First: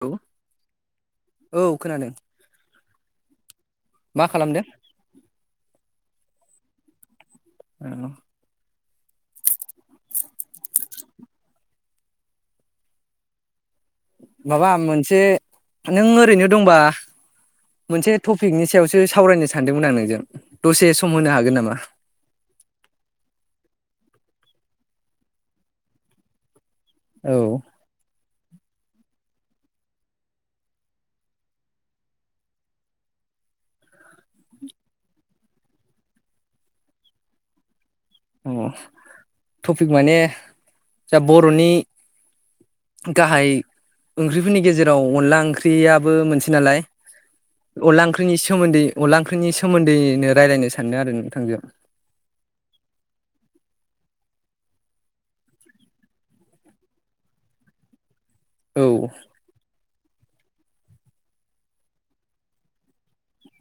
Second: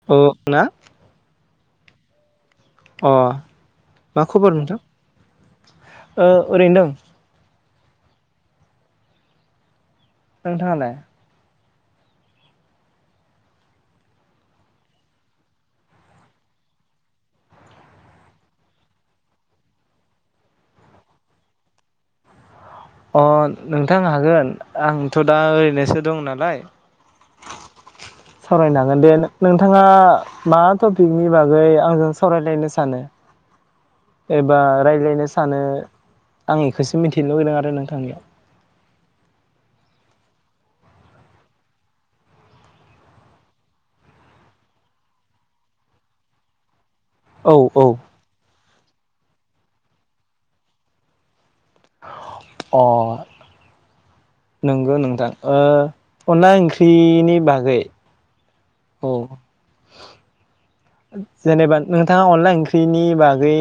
औ औ खोनादों। अ। मा खबर खालामदों? नोंथां? ओ ओरैनो दं। [unintelligible] नोंथाङालाय? माबा आं मोनसे नों ओरैनो दंबा मोनसे टपिकनि सायावसो सावरायनो सानदोंमोन आं नोंजों दसे सम होनो हागोन नामा? अ नोंथां हागोन आंथ' दा ओरैनोसो दं नालाय। औ। सावरायनो हागोन दे नोंथाङा मा टपिकनि बागै आंजों सावरायलायनो सानो? एबा रायज्लायनो सानो आं बेखौसो मिथिनो लुुबैदों आरो नोंथांनियाव। औ टपिक माने जा बर'नि गाहाय ओंख्रिफोरनि गेजेराव अनला ओंख्रियाबो मोनसे नालाय। औ औ। अनला ओंख्रिनि सोमोन्दै अनला ओंख्रिनि सोमोन्दैनो रायलायनो सानदों आरो नोंथांजों। अ नंगौ नोंथां अनला ओ ओंख्रिनि बागै। औ। जेनेबा नोंथाङा अनला ओंख्रिनि बागै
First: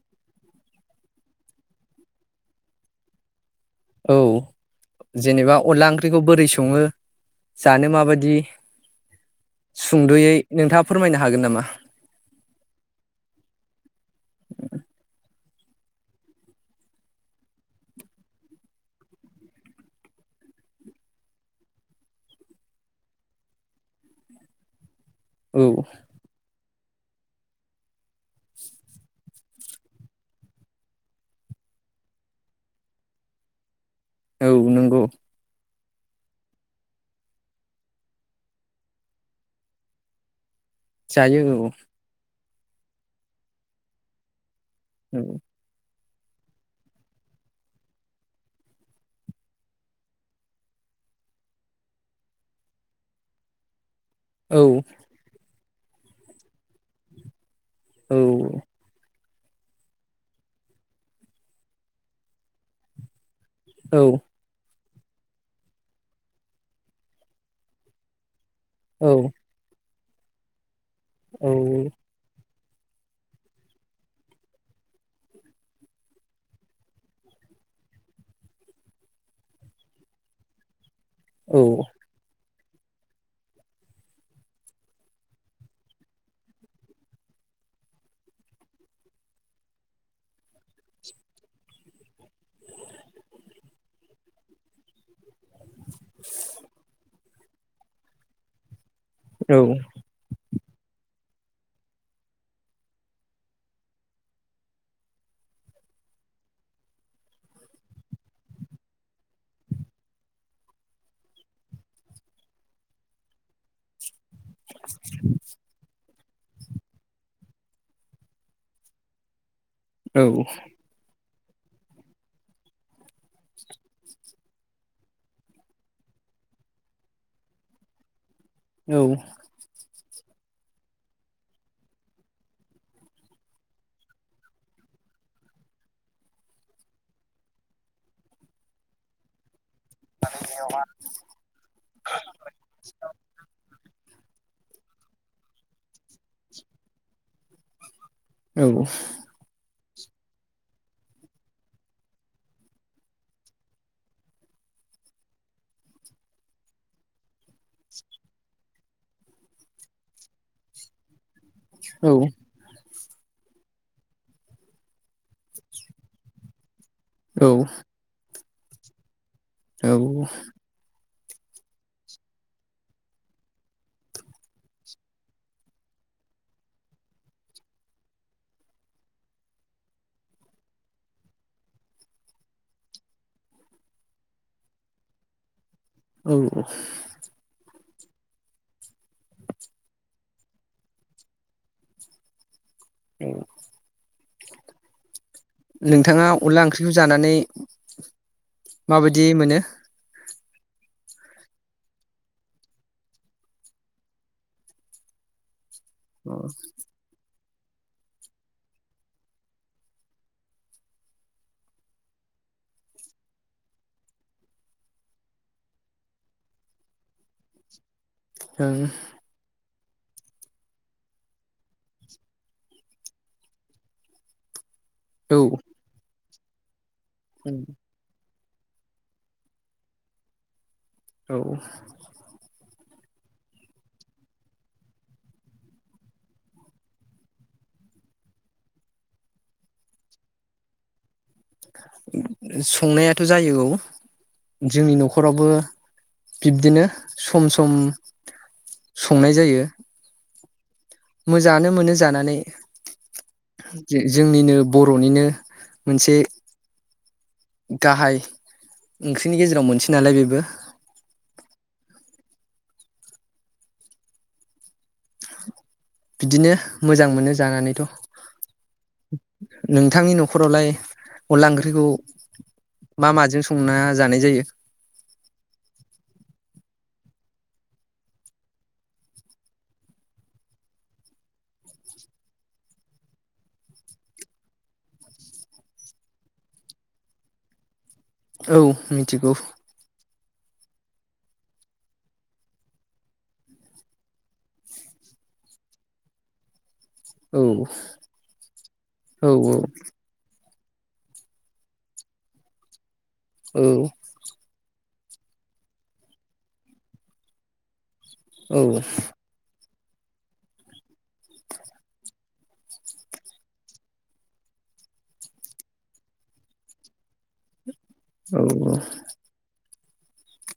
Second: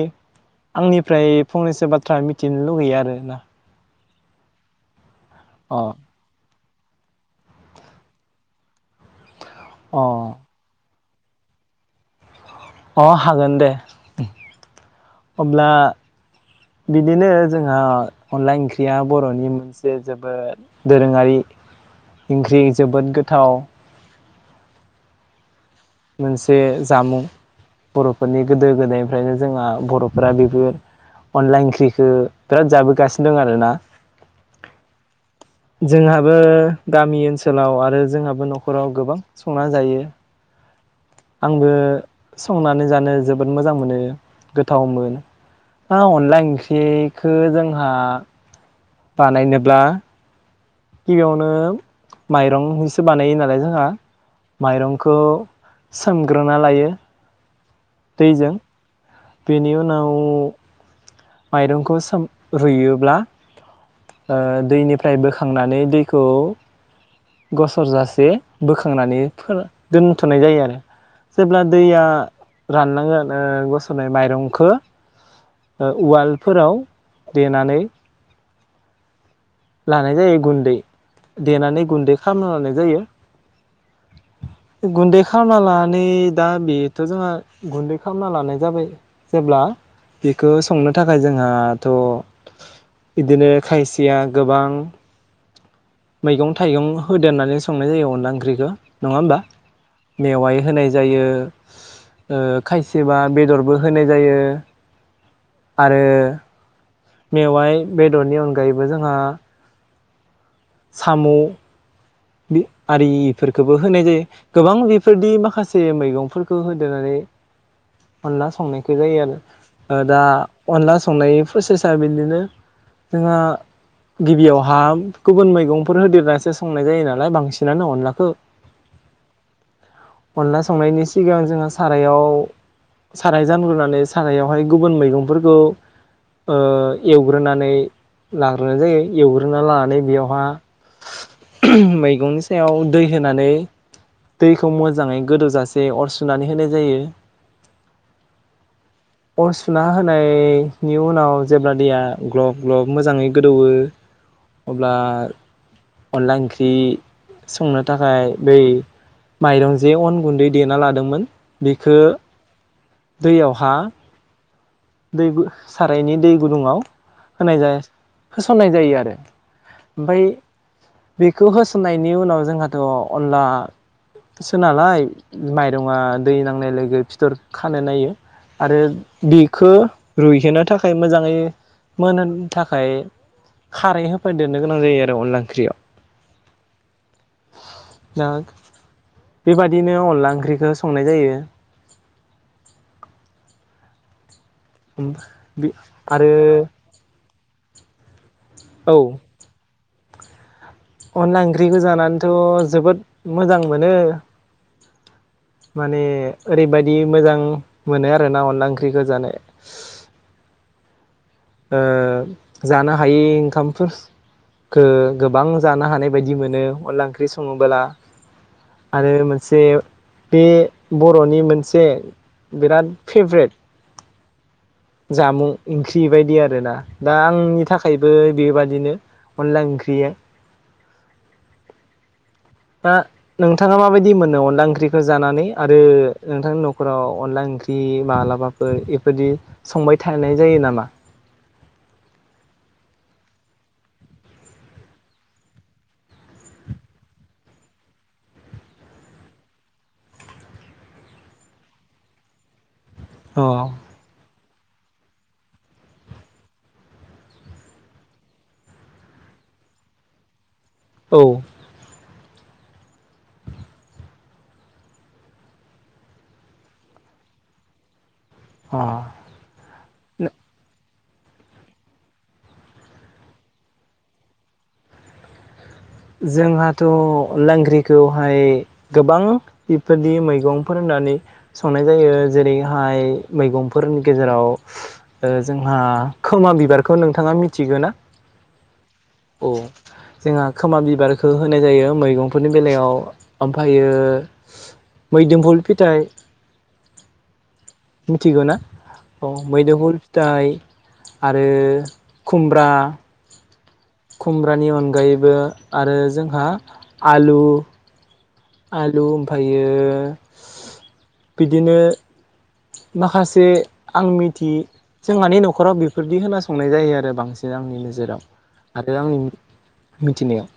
आंनिफ्राय फंनैसो बाथ्रा मिथिनो लुगैयो आरोना। औ। जेनेबा अ। अनला ओंख्रिखौ बोरै [unintelligible] सङो जानो माबायदि अ। सुंद'यै नोंथाङा फोरमायनो हागोन नामा? अ हागोन दे अब्ला बिदिनो जोंहा अनला ओंख्रिया बर'नि मोनसे जोबोद दोरोङारि ओंख्रि जोबोद गोथाव। औ। मोनसे जामुं बर'फोरनि गोदो गोदायनिफ्रायनो जोंहा बर'फोरा बेफोर अनला ओंख्रिखौ बिराद जाबोगासिनो दं आरोना। औ नंगौ। जोंहाबो गामि ओनसोलाव आरो जोंहाबो न'खराव गोबां संना जायो। जायो औ। आंबो संनानै जानो जोबोद मोजां मोनो। गोथाव [unintelligible] औ [unintelligible] अनला ओंख्रिखौ जोंहा बानायनोब्ला गिबियावनो माइरं जोंसो बानायो नालाय जोंहा। माइरंखौ सोमग्रोना लायो। दैजों। बेनि उनाव माइरंखौ सोम रुयोब्ला ओ दैनिफ्राय [unintelligible] बोखांनानै दैखौ गसर जासे बोखांनानै फोरा दोनथ'नाय जायो आरो। जेब्ला दैया रानलांगोन ओ गस'रनाय माइरंखौ ओ उवालफोराव देनानै लानाय जायो गुन्दै देनानै गुन्दै खालामना लानाय जायो गुन्दै खालामना लानानै दा बेथ' जोंहा गुन्दै खालामना लानाय जाबाय जेब्ला बेखौ संनो थाखाय जोंहाथ' बिदिनो खायसेया गोबां मैगं थाइगं होद दोननानै संनाय जायो अनला ओंख्रिखो। नङा होमबा? मेवाय होनाय जायो ओ खायसेबा बेदरबो होनाय जायो आरो मेवाइ बेदरनि अनगायैबो जोंहा साम' बे आरिफोरखौबो होनाय जायो। गोबां बेफोरदि माखासे मैगं फोरखो होदेरनानै अनला संनायखो जायो आरो। ओ दा अनला संनाय प्रसेसा बिदिनो जोंहा गिबियावहा गुबुन मैगंफोर होदेरनासो संनाय जायोना नालाय बांसिनानो अनलाखो औ अनला संनायनि सिगां जोङो सारायाव साराय जानग्रोनानै सारायावहाय गुबुन मैगंफोरखौ ओ एवग्रोनानै लाग्रोनाय जायो एवग्रोनानै ला नानै बियावहा मै गंनि सायाव दै होनानै दैखौ मोजाङै गोदौजासे अर सुनानै होनाय जायो। औ अर सुना होनायनि उनाव जेब्ला दैया ग्लब ग्लब मोजाङै गोदौवो अब्ला अनला ओंख्रि संनो थाखाय बै माइरं जे अन गुन्दै देना लादोंमोन बिखो दैयावहा दै गु सारायनि दै गुदुङाव होनाय जा होसननाय जायो आरो। ओमफ्राय औ बेखौ होसननायनि उनाव जोंहाथ अनलासो नालाय माइरङा दै नांनाय लोगो फिथर खानो नायो आरो बि खो रुइहोनो थाखाय मोजाङै मोनहोनो थाखाय खारै होफैदेरनो गोनां जायो आरो अनला ओंख्रियाव। औ अ। दा बेबादिनो अनला ओंख्रिखौ संनाय जायो। उम। नोंथाङा आरो अनला ओंख्रिखौ जानानै औ माबायदि मोनो? अनला ओंख्रिखौ जानानैथ' जोबोद मोजां मोनो। माने औ ओरैबायदि मोजां मोनो आरो ना अनला ओंख्रिखो जानो ओ जानो हायि ओंखामफोरखो गोबां जानो हानाय बायदि मोनो अनला ओंख्रि सङोबोला। आरो मोनसे बे बर'नि मोनसे बिराद फेभ्रेट जामुं ओंख्रि बेबायदि आरोना। दा आंनि थाखायबो बेबादिनो अनला ओंख्रिया औ। दा नोंथाङा माबायदि मोनो अनला ओंख्रिखौ जानानै आरो नोंथांनि नखराव अनला ओंख्रि मालाबाफोर एफोरदि संबाय थानाय जायो नामा? संनायाथ' जायो औ जोंनि न'खरावबो बिब्दिनो सम सम संनाय जायो। मोजाङानो मोनो जानानै। अ जोंनिनो बर'निनो मोनसे गाहाय ओंख्रिनि गेजेराव मोनसेनालाय बेबो। औ। बिदिनो मोजां मोनो जानानैथ' अ नोंथांनि न'खरावलाय अनला ओंख्रिखौ मा माजों संना जानाय जायो? जोंहाथ' अनला ओंख्रिखौहाय गोबां बेफोरबायदि मैगंफोर होननानै संनाय जायो। जेरैहाय मैगंफोरनि गेजेराव जोंहा खोमा बिबारखौ नोंथाङा मिथिगो ना? औ मिथिगौ। औ जोंहा खोमा बिबारखौ होनाय जायो मैगंफोरनि बेलायाव ओमफ्रायो मोदोमफुल फिथाइ औ। मिथिगौ ना औ मोदुफुल फिथाइ आरो खुमब्रा औ। ब्रानि अनगायैबो आरो जोंहा आलु औ आलु ओमफ्रायो बिदिनो माखासे आं मिथि जोंहानि न'खराव बेफोरदि होना संनाय जायो आरो बांसिन आंनि नोजो राव आरो आंनि मिथिनायाव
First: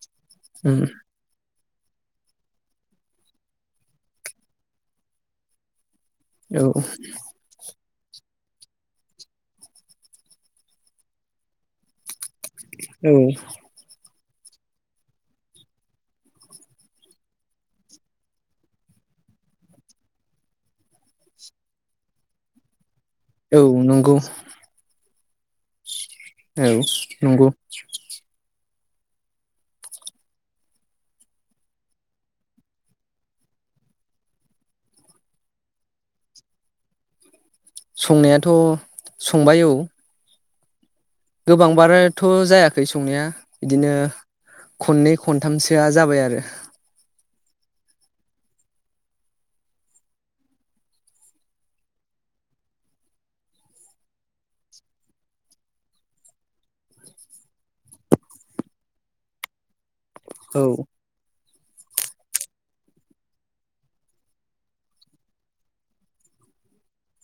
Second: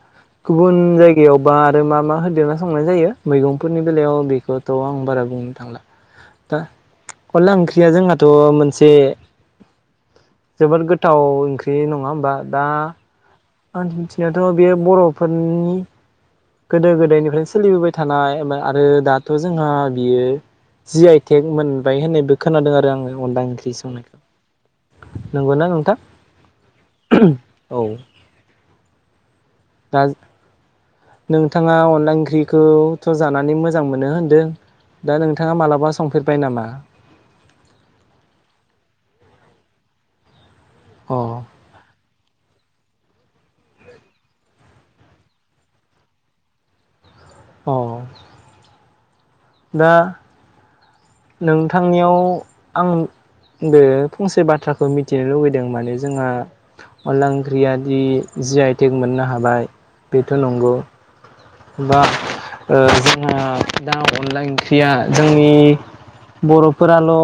गुबुन उम जायगायाव बा आरो मा मा होदेरना संनाय जायो मैगंफोरनि बेलायाव बेखौथ' आं बारा बुंनो थांला औ लांखरिया जोंहा थ' मोनसे जोबोद गोथाव ओंख्रि नङा होमबा दा औ आं मिथिनायावथ' बे बर'फोरनि गोदो गोदायनिफ्रायनो सोलिबोबाय थानाय आरो दाथ' जोंहा बियो जि आइ टेग मोनबाय होननायबो खोनादों आरो आङो अनला औ ओंख्रि नंगौ संनायखौ नंगौना नोंथां? औ नंगौ औ दा नोंथाङा अनला ओंख्रिखौथ' जानानै मोजां मोनो होनदों दा नोंथाङा मालाबा संफेरबाय नामा? संनायाथ' संबाय औ अ गोबांआनो थ' जायाखै संनाया इदिनो खननै खनथामसोआ जाबाय आरो अ दा नोंथांनियाव आं बे फंसे बाथ्राखौ मिथिनो लुुबैदों माने जोंहा अनला ओंख्रिया दि जि आइ टेक मोननो हाबाय बेथ' औ नंगौ बा ओ जोंहा दा अनला ओंख्रिया जोंनि बर'फोराल'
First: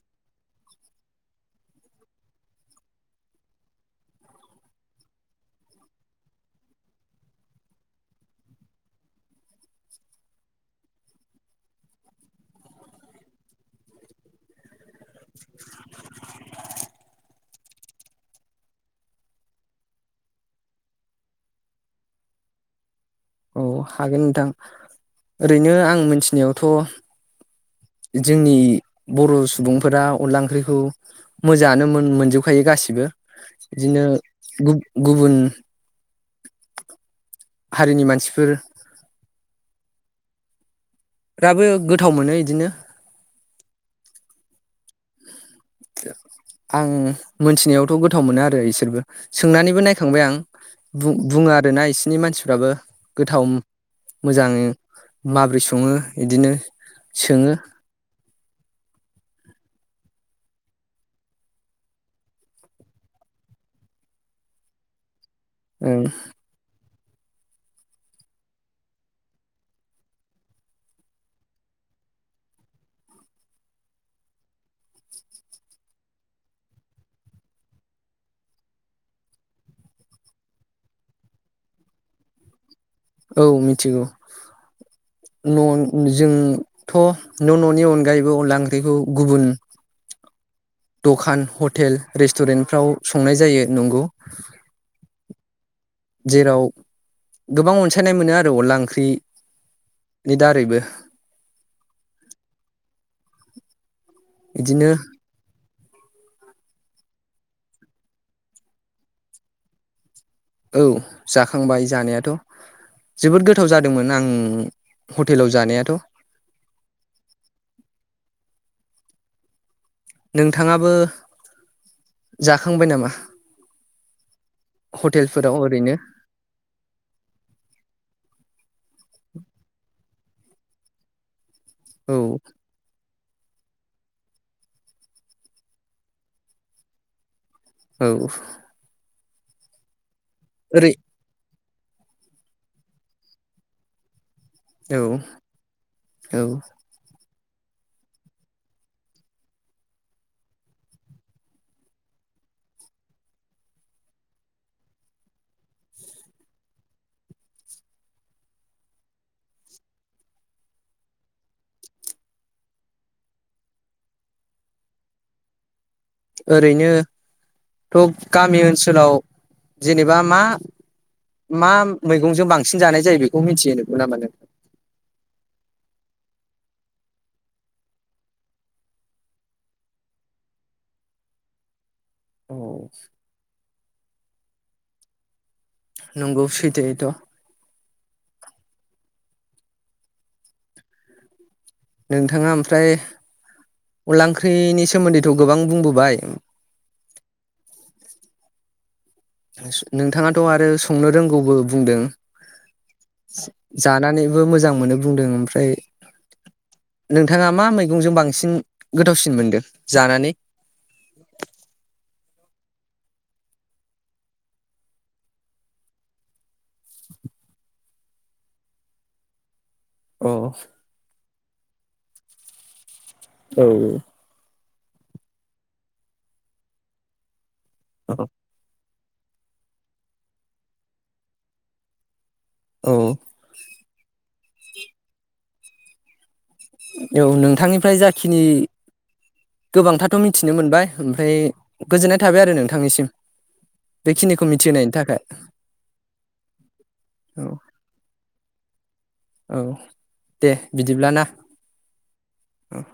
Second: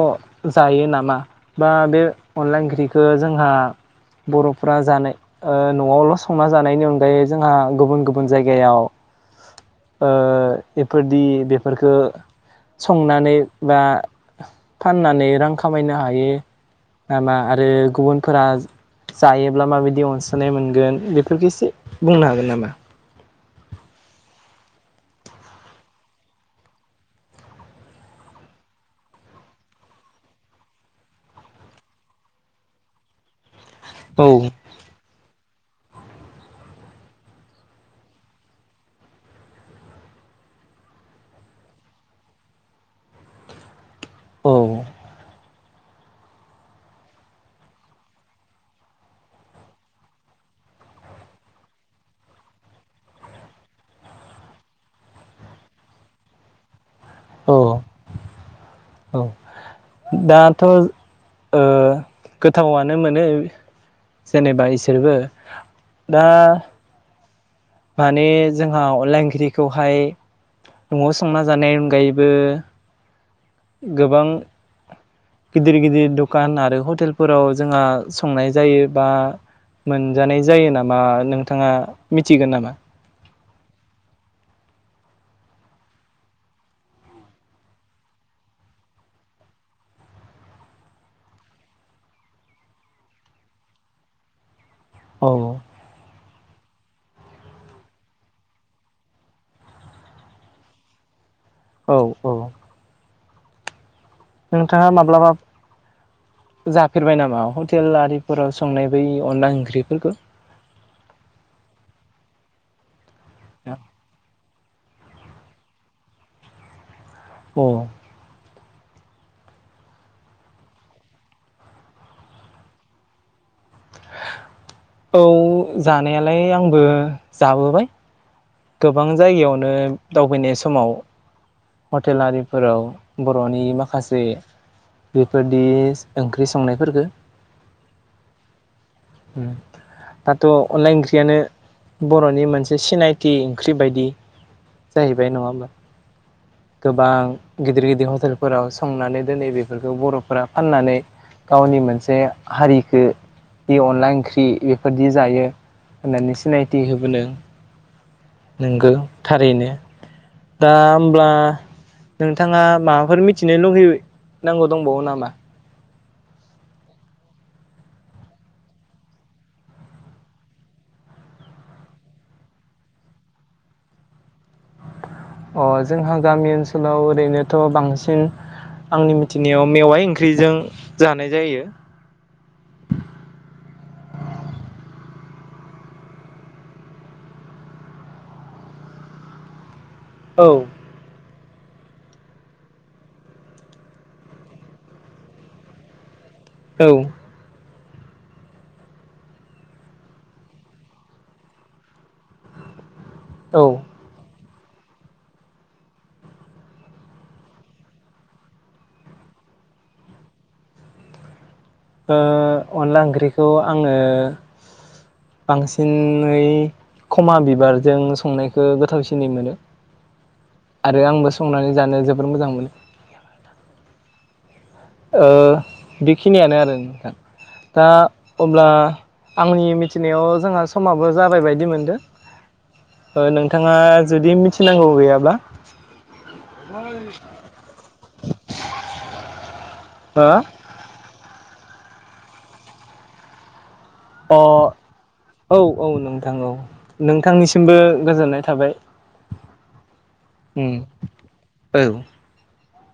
जायो नामा बा बे अनला ओंख्रिखौ जोंहा बर'फोरा जानाय ओ न'आवल' संना जानायनि अनगायै जोंहा गुबुन गुबुन जायगायाव ओ इफोरदि बेफोरखौ संनानै बा फाननानै रां खामायनो हायो नामा? आरो गुबुनफोरा जायोब्ला माबायदि अनसायनाय मोनगोन बेफोरफोरखौसो बुंनो हागोन नामा? औ हागोन नोंथां ओरैनो आं मिथिनायावथ' जोंनि बर' सुबुंफोरा अनला ओंख्रिखौ मोजाङानो मोन-मोनजोबखायो गासिबो बिदिनो औ गु-गुबुन हारिनि मानसिफोर फ्राबो गोथाव मोनो इदिनो औ आं मोनथिनायावथ' गोथाव मोनो आरो इसोरबो सोंनानैबो नायखांबाय आं बु-बुङो आरोना बिसोरनि मानसिफ्राबो गोथाव मोजाङै माबोरै सङो बिदिनो सोङो। औ औ दाथ' ओ गोथावआनो मोनो जेनेबा इसोरबो दा माने जोंहा अनला ओंख्रिखौहाय न'आव संना जानायनि अनगायैबो गोबां गिदिर गिदिर दखान आरो हटेलफोराव जोंहा संनाय जायो बा मोनजानाय जायो नामा नोंथाङा मिथिगौ नामा? औ मिथिगौ न' जोंथ' न' न'नि अनगायैबो अनला ओंख्रिखौ गुबुन दखान हटेल रेस्टुरेन्टफ्राव संनाय जायो नंगौ औ औ जेराव गोबां अनसायनाय मोनो आरो अनला ओंख्रि नि दारैबो औ औ नोंथाङा बिदिनो माब्लाबा जाफेरबाय नामा हटेल आरिफोराव संनाय बै अनला ओंख्रिफोरखौ? औ जाखांबाय जानायाथ'। जोबोद गोथाव जादोंमोन आं हटेलाव जानायाथ'। अ। नोंथाङाबो जाखांबाय नामा? औ हटेलफोराव ओरैनो जानायालाय आंबो जाबोबाय। गोबां जायगायावनो दावबायनाय समाव औ हटेल आरिफोराव बर'नि माखासे बेफोरदि ओंख्रि संनायफोरफोरखौ। औ। हुम। दाथ' अनला ओरै ओंख्रियानो बर'नि मोनसे सिनायथि ओंख्रि बायदि औ जाहैबाय नंङा होमबा औ गोबां गिदिर गिदिर हटेलफोराव संनानै दोनै बेफोरखौ बर'फोरा फाननानै गावनि मोनसे हारिखो जि अनला ओंख्रि बेफोरदि जायो होननानै सिनायथि होबोनो नोंगौ थारैनो दा होनब्ला नोंथाङा माबाफोर मिथिनो लुबैनांगौ दंबावो नामा ओरैनोथ' गामि ओनसोलाव जेनेबा मा मा मैगंजों बांसिन जानाय जायो बेखौ मिथिहोनो नामा नों? अ जोंहा गामि ओनसोलाव ओरैनोथ' बांसिन आंनि मिथिनायाव मेवाय ओंख्रिजों जानाय जायो। औ नंगौ‌ सैथो एथ' औ नोंथांङा ओमफ्राय अनला ओंख्रिनि सोमोन्दैथ' गोबां बुंबोबाय औ नोंथाङाथ' आरो संनो रोंगौबो बुंदों औ ओ जानानै मोजां मोनो बुंदों ओमफ्राय नोंथाङा मा मैगंजों बांसिन गोथावसिन मोनदों जानानै ओ अनला ओंख्रिखौ आङो बांसिनै खमा बिबारजों संनायखौ गोथावसिनै मोनो अ आरो आंबो संनानै जानो जोबोर मोजां मोनो औ ओ बेखिनियानो आरो नोंथां दा अब्ला आंनि मिथिनायाव जोंहा समाबो जाबाय बायदि औ मोनदों नोंथांङा जुदि मिथि नांगौ गैयाब्ला औ नोंथांनिफ्राय जाखिनि गोबांथाथ हो अ गोजोननाय थाबाय आरो नोंथांनिसिम अ बेखिनिखौ मिथिहोनायनि थाखाय औ औ नोंथां औ औ नोंथांनिसिमबो गोजोननाय थाबाय औ दे उम बिदिब्ला ना औ औ